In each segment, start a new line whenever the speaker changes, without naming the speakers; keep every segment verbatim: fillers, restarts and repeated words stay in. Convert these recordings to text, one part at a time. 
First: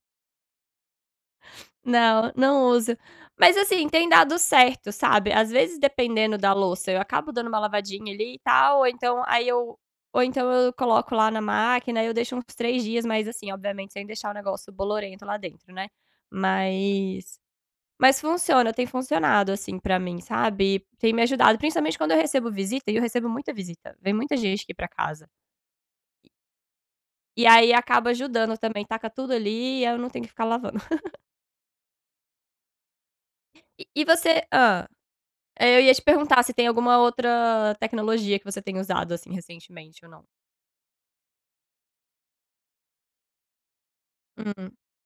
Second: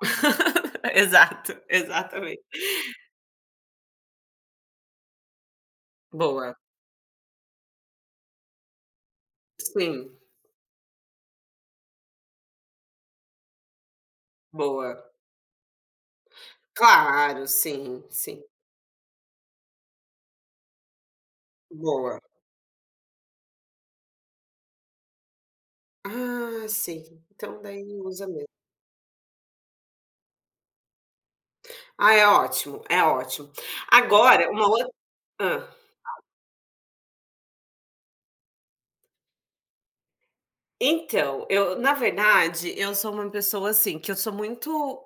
Exato.
Não,
Exatamente.
não uso. Mas assim, tem dado certo, sabe. Às vezes, dependendo da
Boa.
louça, eu acabo dando uma lavadinha ali e tal ou então aí eu
Sim.
ou então eu coloco lá na máquina, aí eu deixo uns três dias. Mas assim, obviamente sem deixar o negócio
Boa.
bolorento lá dentro, né. Mas
Claro, sim,
mas
sim.
funciona, tem funcionado, assim, para mim, sabe. Tem me ajudado. Principalmente quando eu
Boa.
recebo visita, e eu recebo muita visita. Vem muita gente aqui para casa.
Ah, sim.
e
Então
aí
daí
acaba
usa mesmo.
ajudando também, taca tudo ali e eu não tenho que ficar lavando.
Ah, é ótimo, é ótimo.
E e você
Agora, uma ou
Hã.
hã,
Eu ia te
fala.
perguntar se tem alguma outra tecnologia que você tem usado, assim, recentemente, ou não?
Então, eu na verdade, eu sou uma pessoa assim, que eu sou
Uhum.
muito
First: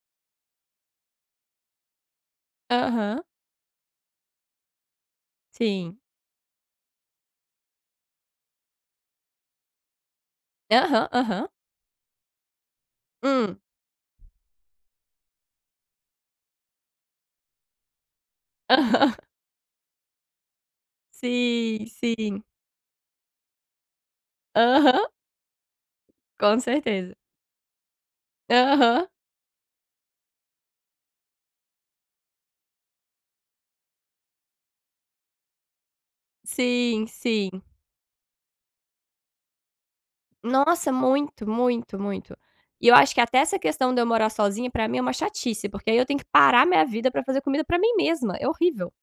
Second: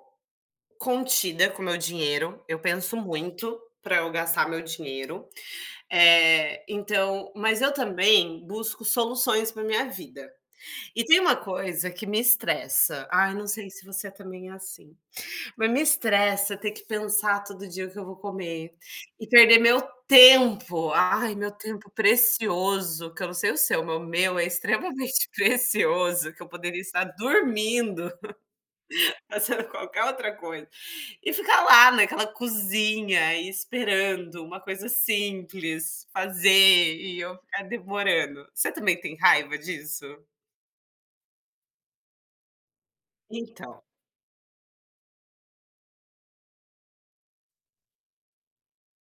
contida com o meu dinheiro. Eu penso
Aham.
muito para eu gastar meu dinheiro.
Sim.
Eh, então mas eu também busco soluções para minha vida. E
Aham,
tem uma
aham.
coisa que me estressa. Ai, não
Hum.
sei se você é também é assim. Mas me estressa ter que pensar todo dia o que eu vou comer,
Aham.
e perder meu tempo, ai, meu
Sim,
tempo
sim.
precioso. Que eu não sei o seu, mas o meu é
Aham.
extremamente precioso, que eu
Com
poderia estar
certeza.
dormindo,
Aham.
fazendo qualquer outra coisa. E ficar lá naquela cozinha e esperando, uma coisa simples, fazer
Sim,
e eu
sim.
ficar demorando. Você também tem raiva disso?
Nossa, muito, muito, muito. E eu acho que até essa
Então.
questão de eu morar sozinha, para mim, é uma chatice, porque aí eu tenho que parar minha vida para fazer comida para mim mesma. É horrível.